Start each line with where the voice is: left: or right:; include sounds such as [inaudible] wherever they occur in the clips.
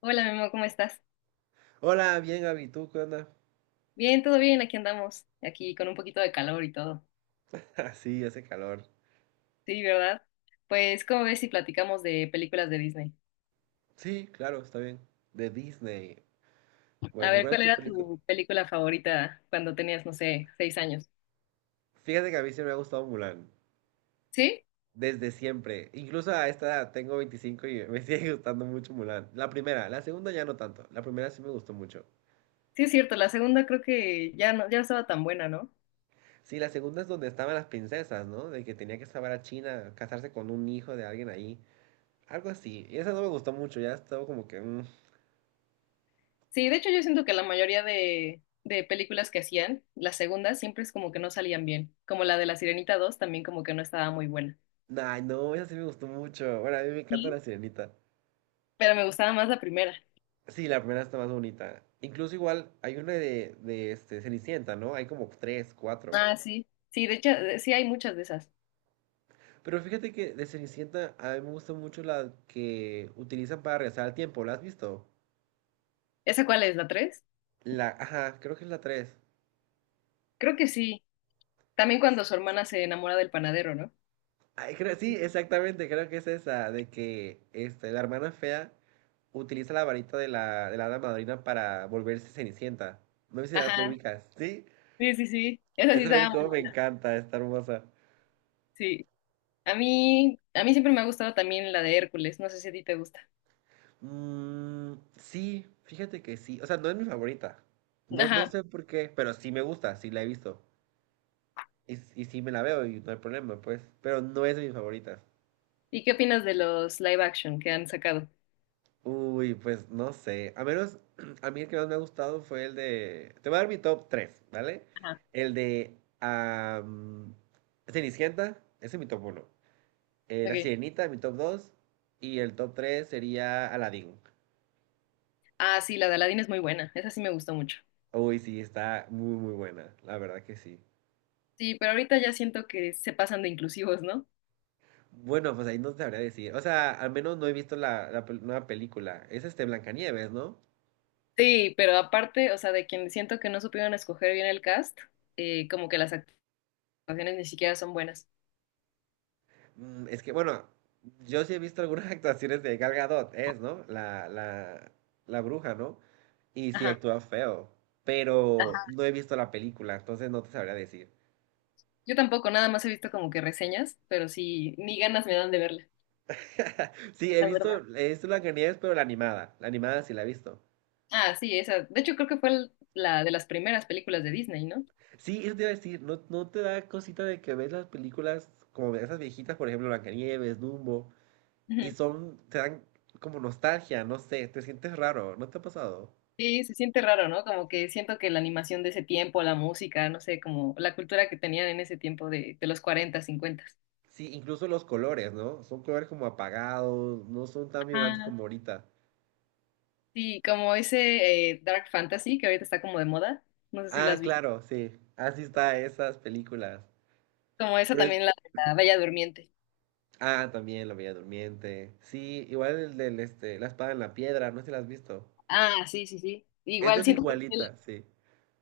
left: Hola, Memo, ¿cómo estás?
right: Hola, bien, Abby, ¿tú qué onda?
left: Bien, todo bien, aquí andamos, aquí con un poquito de calor y todo.
right: [laughs] Ah, sí, hace calor.
left: Sí, ¿verdad? Pues, ¿cómo ves si platicamos de películas de Disney?
right: Sí, claro, está bien. De Disney.
left: A
right: Bueno, ¿y
left: ver,
right: cuál es
left: ¿cuál
right: tu
left: era
right: película?
left: tu película favorita cuando tenías, no sé, 6 años?
right: Fíjate que a mí siempre me ha gustado Mulan.
left: Sí,
right: Desde siempre. Incluso a esta edad, tengo 25 y me [laughs] sigue gustando mucho Mulan. La primera, la segunda ya no tanto. La primera sí me gustó mucho.
left: sí es cierto, la segunda creo que ya no estaba tan buena, ¿no?
right: Sí, la segunda es donde estaban las princesas, ¿no? De que tenía que salvar a China, casarse con un hijo de alguien ahí. Algo así. Y esa no me gustó mucho, ya estaba como que.
left: Sí, de hecho yo siento que la mayoría de películas que hacían, las segundas siempre es como que no salían bien, como la de La Sirenita 2 también como que no estaba muy buena.
right: Ay, no, esa sí me gustó mucho. Bueno, a mí me encanta
left: Sí.
right: la sirenita.
left: Pero me gustaba más la primera.
right: Sí, la primera está más bonita. Incluso igual hay una de este, Cenicienta, ¿no? Hay como tres, cuatro.
left: Ah, sí, sí, de hecho, sí hay muchas de esas.
right: Pero fíjate que de Cenicienta a mí me gusta mucho la que utilizan para regresar al tiempo. ¿La has visto?
left: ¿Esa cuál es? ¿La tres?
right: Ajá, creo que es la tres.
left: Creo que sí. También cuando su hermana se enamora del panadero, ¿no?
right: Ay, sí, exactamente, creo que es esa, de que este, la hermana fea utiliza la varita de la hada madrina para volverse Cenicienta. No sé si lo
left: Ajá.
right: ubicas, ¿sí?
left: Sí, sí, sí. Esa sí
right: Esa
left: estaba
right: película
left: muy
right: me
left: buena.
right: encanta, está hermosa.
left: Sí. A mí siempre me ha gustado también la de Hércules. No sé si a ti te gusta.
right: Mm, sí, fíjate que sí. O sea, no es mi favorita. No, no
left: Ajá.
right: sé por qué, pero sí me gusta, sí la he visto. Y sí me la veo y no hay problema, pues. Pero no es de mis favoritas.
left: ¿Y qué opinas de los live action que han sacado?
right: Uy, pues no sé. A menos, [clears throat] a mí el que más me ha gustado fue el de... Te voy a dar mi top 3, ¿vale?
left: Ajá.
right: El de Cenicienta, ese es mi top uno. La
left: Ok.
right: Sirenita, mi top dos. Y el top 3 sería Aladdin.
left: Ah, sí, la de Aladdin es muy buena. Esa sí me gustó mucho.
right: Uy, sí, está muy, muy buena. La verdad que sí.
left: Sí, pero ahorita ya siento que se pasan de inclusivos, ¿no?
right: Bueno, pues ahí no te sabría decir. O sea, al menos no he visto la nueva película. Es este Blancanieves, ¿no?
left: Sí, pero aparte, o sea, de quien siento que no supieron escoger bien el cast, como que las actuaciones ni siquiera son buenas.
right: Es que, bueno, yo sí he visto algunas [laughs] actuaciones de Gal Gadot, es, ¿no? La bruja, ¿no? Y sí
left: Ajá.
right: actúa feo. Pero no he visto la película, entonces no te sabría decir.
left: Yo tampoco, nada más he visto como que reseñas, pero sí, ni ganas me dan de verla,
right: Sí, he
left: la verdad.
right: visto, he visto Blancanieves, pero la animada. La animada sí la he visto.
left: Ah, sí, esa. De hecho, creo que fue la de las primeras películas de Disney, ¿no?
right: Sí, eso te iba a decir, ¿no, no te da cosita de que ves las películas como esas viejitas, por ejemplo, Blancanieves, Dumbo? Y
left: Ujú.
right: son, te dan como nostalgia, no sé, te sientes raro, ¿no te ha pasado?
left: Sí, se siente raro, ¿no? Como que siento que la animación de ese tiempo, la música, no sé, como la cultura que tenían en ese tiempo de los 40, 50.
right: Sí, incluso los colores, ¿no? Son colores como apagados, no son tan vibrantes
left: Ajá.
right: como ahorita.
left: Sí, como ese Dark Fantasy que ahorita está como de moda. No sé si lo
right: Ah,
left: has visto.
right: claro, sí, así está esas películas.
left: Como esa
right: Por es-
left: también, la de la Bella Durmiente.
right: también La Bella Durmiente. Sí, igual el del, este, La Espada en la Piedra, no sé si la has visto.
left: Ah, sí, sí, sí.
right: Esta
left: Igual
right: es
left: siento que
right: igualita, sí.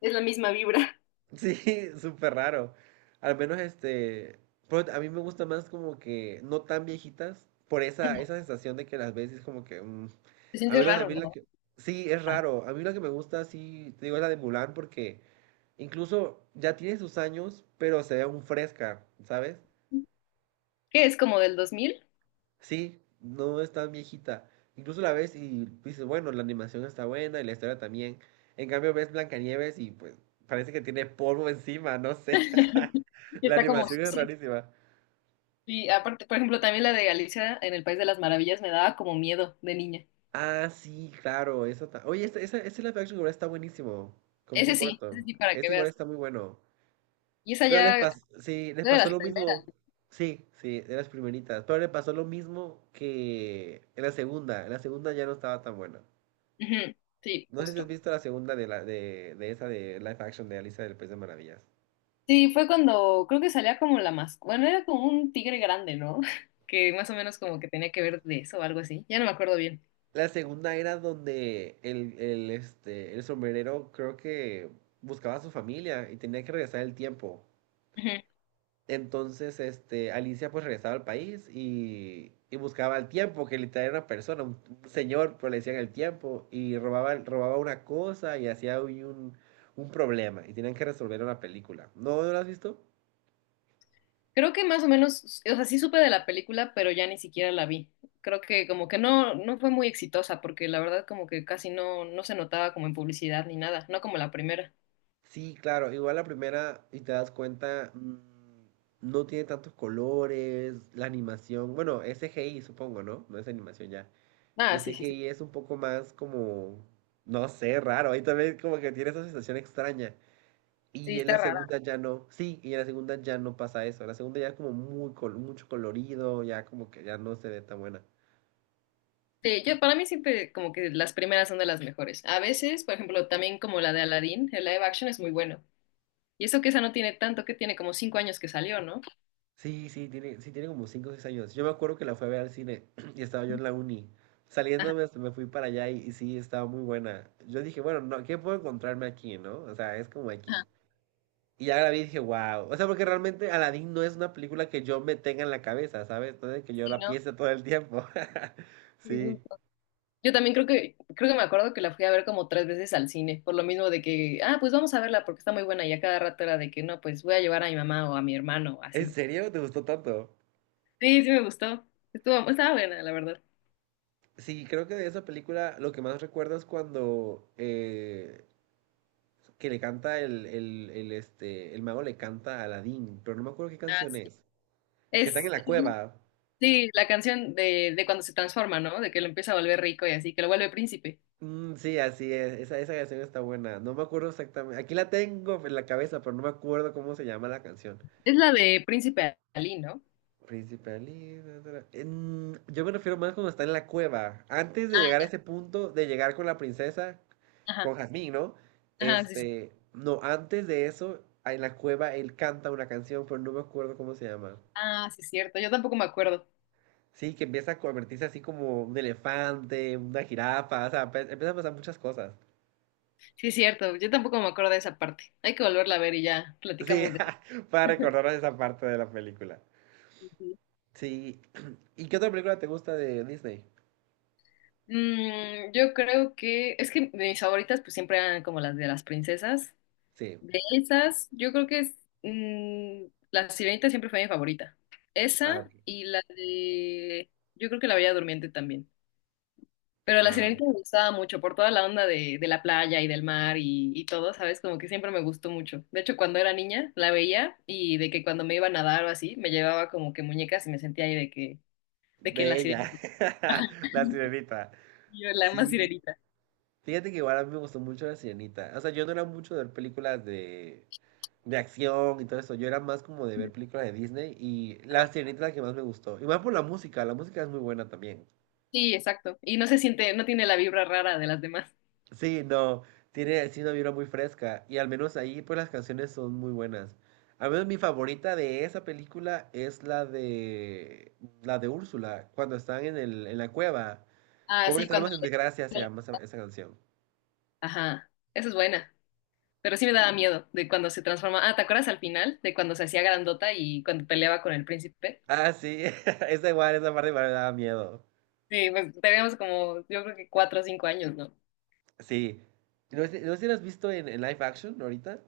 left: es la misma vibra.
right: Sí, [laughs] súper raro. Al menos este, pero a mí me gusta más como que no tan viejitas, por esa
left: [laughs]
right: sensación de que las ves y es como que,
left: Se
right: a
left: siente
right: menos a
left: raro,
right: mí la
left: ¿no?
right: que, sí, es
left: Ah,
right: raro. A mí la que me gusta, sí, te digo, es la de Mulan porque incluso ya tiene sus años, pero se ve aún fresca, ¿sabes?
left: que es como del 2000.
right: Sí, no es tan viejita. Incluso la ves y dices, bueno, la animación está buena y la historia también. En cambio ves Blancanieves y pues parece que tiene polvo [laughs] encima, no sé.
left: [laughs]
right: [laughs]
left: Y
right: La
left: está como
right: animación es
left: sucia.
right: rarísima.
left: Y aparte, por ejemplo, también la de Alicia en el País de las Maravillas me daba como miedo de niña.
right: Ah, sí, claro, oye, ese live action igual está buenísimo, con Tim Burton.
left: Ese sí, para que
right: Este igual
left: veas.
right: está muy bueno.
left: Y esa
right: Pero les
left: ya
right: pasó, sí, les
left: fue de
right: pasó
left: las
right: lo
left: primeras.
right: mismo. Sí, sí, de las primeritas. Pero le pasó lo mismo que en la segunda. En la segunda ya no estaba tan buena.
left: Ujú. Sí,
right: No sé si has
left: justo.
right: visto la segunda de esa de live action de Alicia del País de Maravillas.
left: Sí, fue cuando creo que salía como la más. Bueno, era como un tigre grande, ¿no? [laughs] Que más o menos como que tenía que ver de eso o algo así. Ya no me acuerdo bien.
right: La segunda era donde el sombrerero, creo que buscaba a su familia y tenía que regresar el tiempo. Entonces, este, Alicia pues regresaba al país y buscaba el tiempo, que literal era una persona, un señor, pero le decían el tiempo, y robaba una cosa y hacía un problema, y tenían que resolverlo en la película. ¿No, no la has visto?
left: Creo que más o menos, o sea, sí supe de la película, pero ya ni siquiera la vi. Creo que como que no, no fue muy exitosa, porque la verdad como que casi no, no se notaba como en publicidad ni nada, no como la primera.
right: Sí, claro, igual la primera, y te das cuenta, no tiene tantos colores, la animación, bueno, es CGI, supongo, ¿no? No es animación ya.
left: Ah,
right: El C
left: sí,
right: G
left: sí, sí.
right: I es un poco más como, no sé, raro, ahí también como que tiene esa sensación extraña.
left: Sí,
right: Y en
left: está
right: la
left: rara.
right: segunda ya no, sí, y en la segunda ya no pasa eso. La segunda ya es como mucho colorido, ya como que ya no se ve tan buena.
left: Sí, yo para mí siempre como que las primeras son de las mejores. A veces, por ejemplo, también como la de Aladdin, el live action es muy bueno. Y eso que esa no tiene tanto, que tiene como 5 años que salió, ¿no?
right: Sí, sí, sí, tiene como 5 o 6 años. Yo me acuerdo que la fui a ver al cine [clears throat] y estaba yo en la uni.
left: Ajá,
right: Saliéndome hasta me fui para allá y sí, estaba muy buena. Yo dije, bueno, no, ¿qué puedo encontrarme aquí, no? O sea, es como X.
left: ajá.
right: Y ya la vi y dije, wow. O sea, porque realmente Aladdin no es una película que yo me tenga en la cabeza, ¿sabes? No es de que yo
left: Sí,
right: la piense todo el tiempo. [laughs] Sí.
left: ¿no? Yo también creo que, me acuerdo que la fui a ver como 3 veces al cine, por lo mismo de que, ah, pues vamos a verla porque está muy buena y a cada rato era de que no, pues voy a llevar a mi mamá o a mi hermano, o
right: ¿En
left: así.
right: serio? ¿Te gustó tanto?
left: Sí, sí me gustó. Estaba buena, la verdad.
right: Sí, creo que de esa película lo que más recuerdo es cuando que le canta el mago le canta a Aladdin, pero no me acuerdo qué
left: Ah,
right: canción
left: sí.
right: es. Que están
left: Es,
right: en la cueva.
left: sí, la canción de cuando se transforma, ¿no? De que lo empieza a volver rico y así, que lo vuelve príncipe.
right: Mm, sí, así es. Esa canción está buena. No me acuerdo exactamente. Aquí la tengo en la cabeza, pero no me acuerdo cómo se llama la canción.
left: Es la de Príncipe Ali, ¿no?
right: Príncipe da, da, da. Yo me refiero más cuando está en la cueva. Antes de
left: Ah,
right: llegar a
left: ya.
right: ese punto, de llegar con la princesa,
left: Ajá,
right: con Jazmín, ¿no?
left: ajá, sí, sí.
right: Este, no, antes de eso, en la cueva él canta una canción, pero no me acuerdo cómo se llama.
left: Ah, sí, es cierto. Yo tampoco me acuerdo.
right: Sí, que empieza a convertirse así como un elefante, una jirafa, o sea, empiezan a pasar muchas cosas.
left: Sí, es cierto. Yo tampoco me acuerdo de esa parte. Hay que volverla a ver y ya
right: Sí,
left: platicamos de
right: [laughs] para recordarnos esa parte de la película.
left: eso.
right: Sí. [clears throat] ¿Y qué otra película te gusta de Disney?
left: Yo creo que es que mis favoritas pues siempre eran como las de las princesas.
right: Sí.
left: De esas, yo creo que la Sirenita siempre fue mi favorita.
right: Ah, ok.
left: Esa y la de, yo creo que la Bella Durmiente también. Pero la
right: Ah,
left: Sirenita me gustaba mucho por toda la onda de la playa y del mar y todo, ¿sabes? Como que siempre me gustó mucho. De hecho, cuando era niña la veía y de que cuando me iba a nadar o así, me llevaba como que muñecas y me sentía ahí de que en la
right: Bella,
left: Sirenita,
right: [laughs] la
left: [laughs]
right: sirenita.
left: yo la más
right: Sí,
left: Sirenita.
right: fíjate que igual a mí me gustó mucho la sirenita. O sea, yo no era mucho de ver películas de acción y todo eso. Yo era más como de ver películas de Disney y la sirenita es la que más me gustó. Y más por la música es muy buena también.
left: Sí, exacto. Y no se siente, no tiene la vibra rara de las demás.
right: Sí, no, tiene sí una vibra muy fresca y al menos ahí pues las canciones son muy buenas. Al menos mi favorita de esa película es la de Úrsula, cuando están en la cueva.
left: Ah, sí,
right: Pobres
left: cuando
right: almas en
left: le...
right: desgracia se llama esa canción.
left: Ajá, esa es buena. Pero sí me daba miedo de cuando se transforma. Ah, ¿te acuerdas al final de cuando se hacía grandota y cuando peleaba con el príncipe?
right: Ah, sí, [laughs] esa igual, esa parte igual me daba miedo.
left: Sí, pues teníamos como, yo creo que 4 o 5 años, ¿no?
right: Sí. No sé si lo has visto en live action ahorita.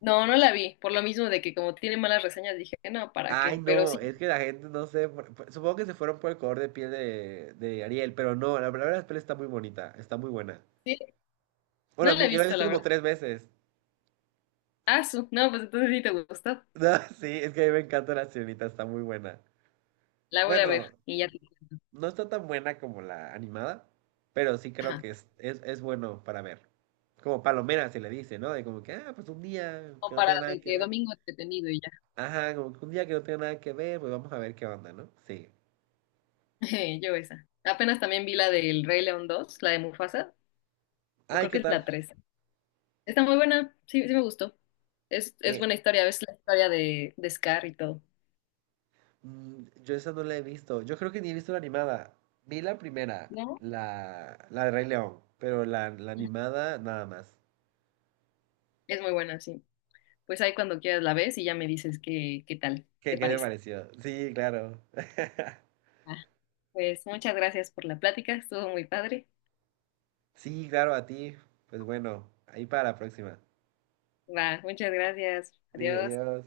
left: No, no la vi. Por lo mismo de que como tiene malas reseñas, dije, no, ¿para
right: Ay,
left: qué? Pero
right: no,
left: sí,
right: es que la gente no sé. Supongo que se fueron por el color de piel de Ariel, pero no, la verdad la piel está muy bonita, está muy buena.
left: sí,
right: Bueno,
left: no
right: a
left: la
right: mí,
left: he
right: yo la he
left: visto,
right: visto
left: la
right: como
left: verdad.
right: tres veces. [laughs]
left: Ah, no, pues entonces sí te gustó.
right: No, sí, es que a mí me encanta la sirenita, está muy buena.
left: La voy a ver
right: Bueno,
left: y ya te cuento.
right: no está tan buena como la animada, pero sí creo
left: Ajá.
right: que es bueno para ver. Como palomera se le dice, ¿no? De como que, pues un día que
left: Como
right: no
left: para
right: tenga nada
left: de
right: que
left: que
right: ver.
left: domingo entretenido y ya.
right: Ajá, como que un día que no tenga nada que ver, pues vamos a ver qué onda, ¿no? Sí.
left: [laughs] Yo esa. Apenas también vi la del Rey León 2, la de Mufasa, o
right: Ay,
left: creo
right: ¿qué
left: que es
right: tal?
left: la tres. Está muy buena, sí, sí me gustó. Es
right: Eh,
left: buena historia, ves la historia de Scar y todo.
right: yo esa no la he visto. Yo creo que ni he visto la animada. Vi la primera,
left: ¿No?
right: la de Rey León, pero la animada nada más.
left: Es muy buena, sí. Pues ahí cuando quieras la ves y ya me dices qué, tal
right: ¿Qué,
left: te
right: qué te
left: parece.
right: pareció? Sí, claro. [laughs]
left: Ah, pues muchas gracias por la plática, estuvo muy padre.
right: Sí, claro, a ti. Pues bueno, ahí para la próxima.
left: Va, muchas gracias.
right: Sí,
left: Adiós.
right: adiós.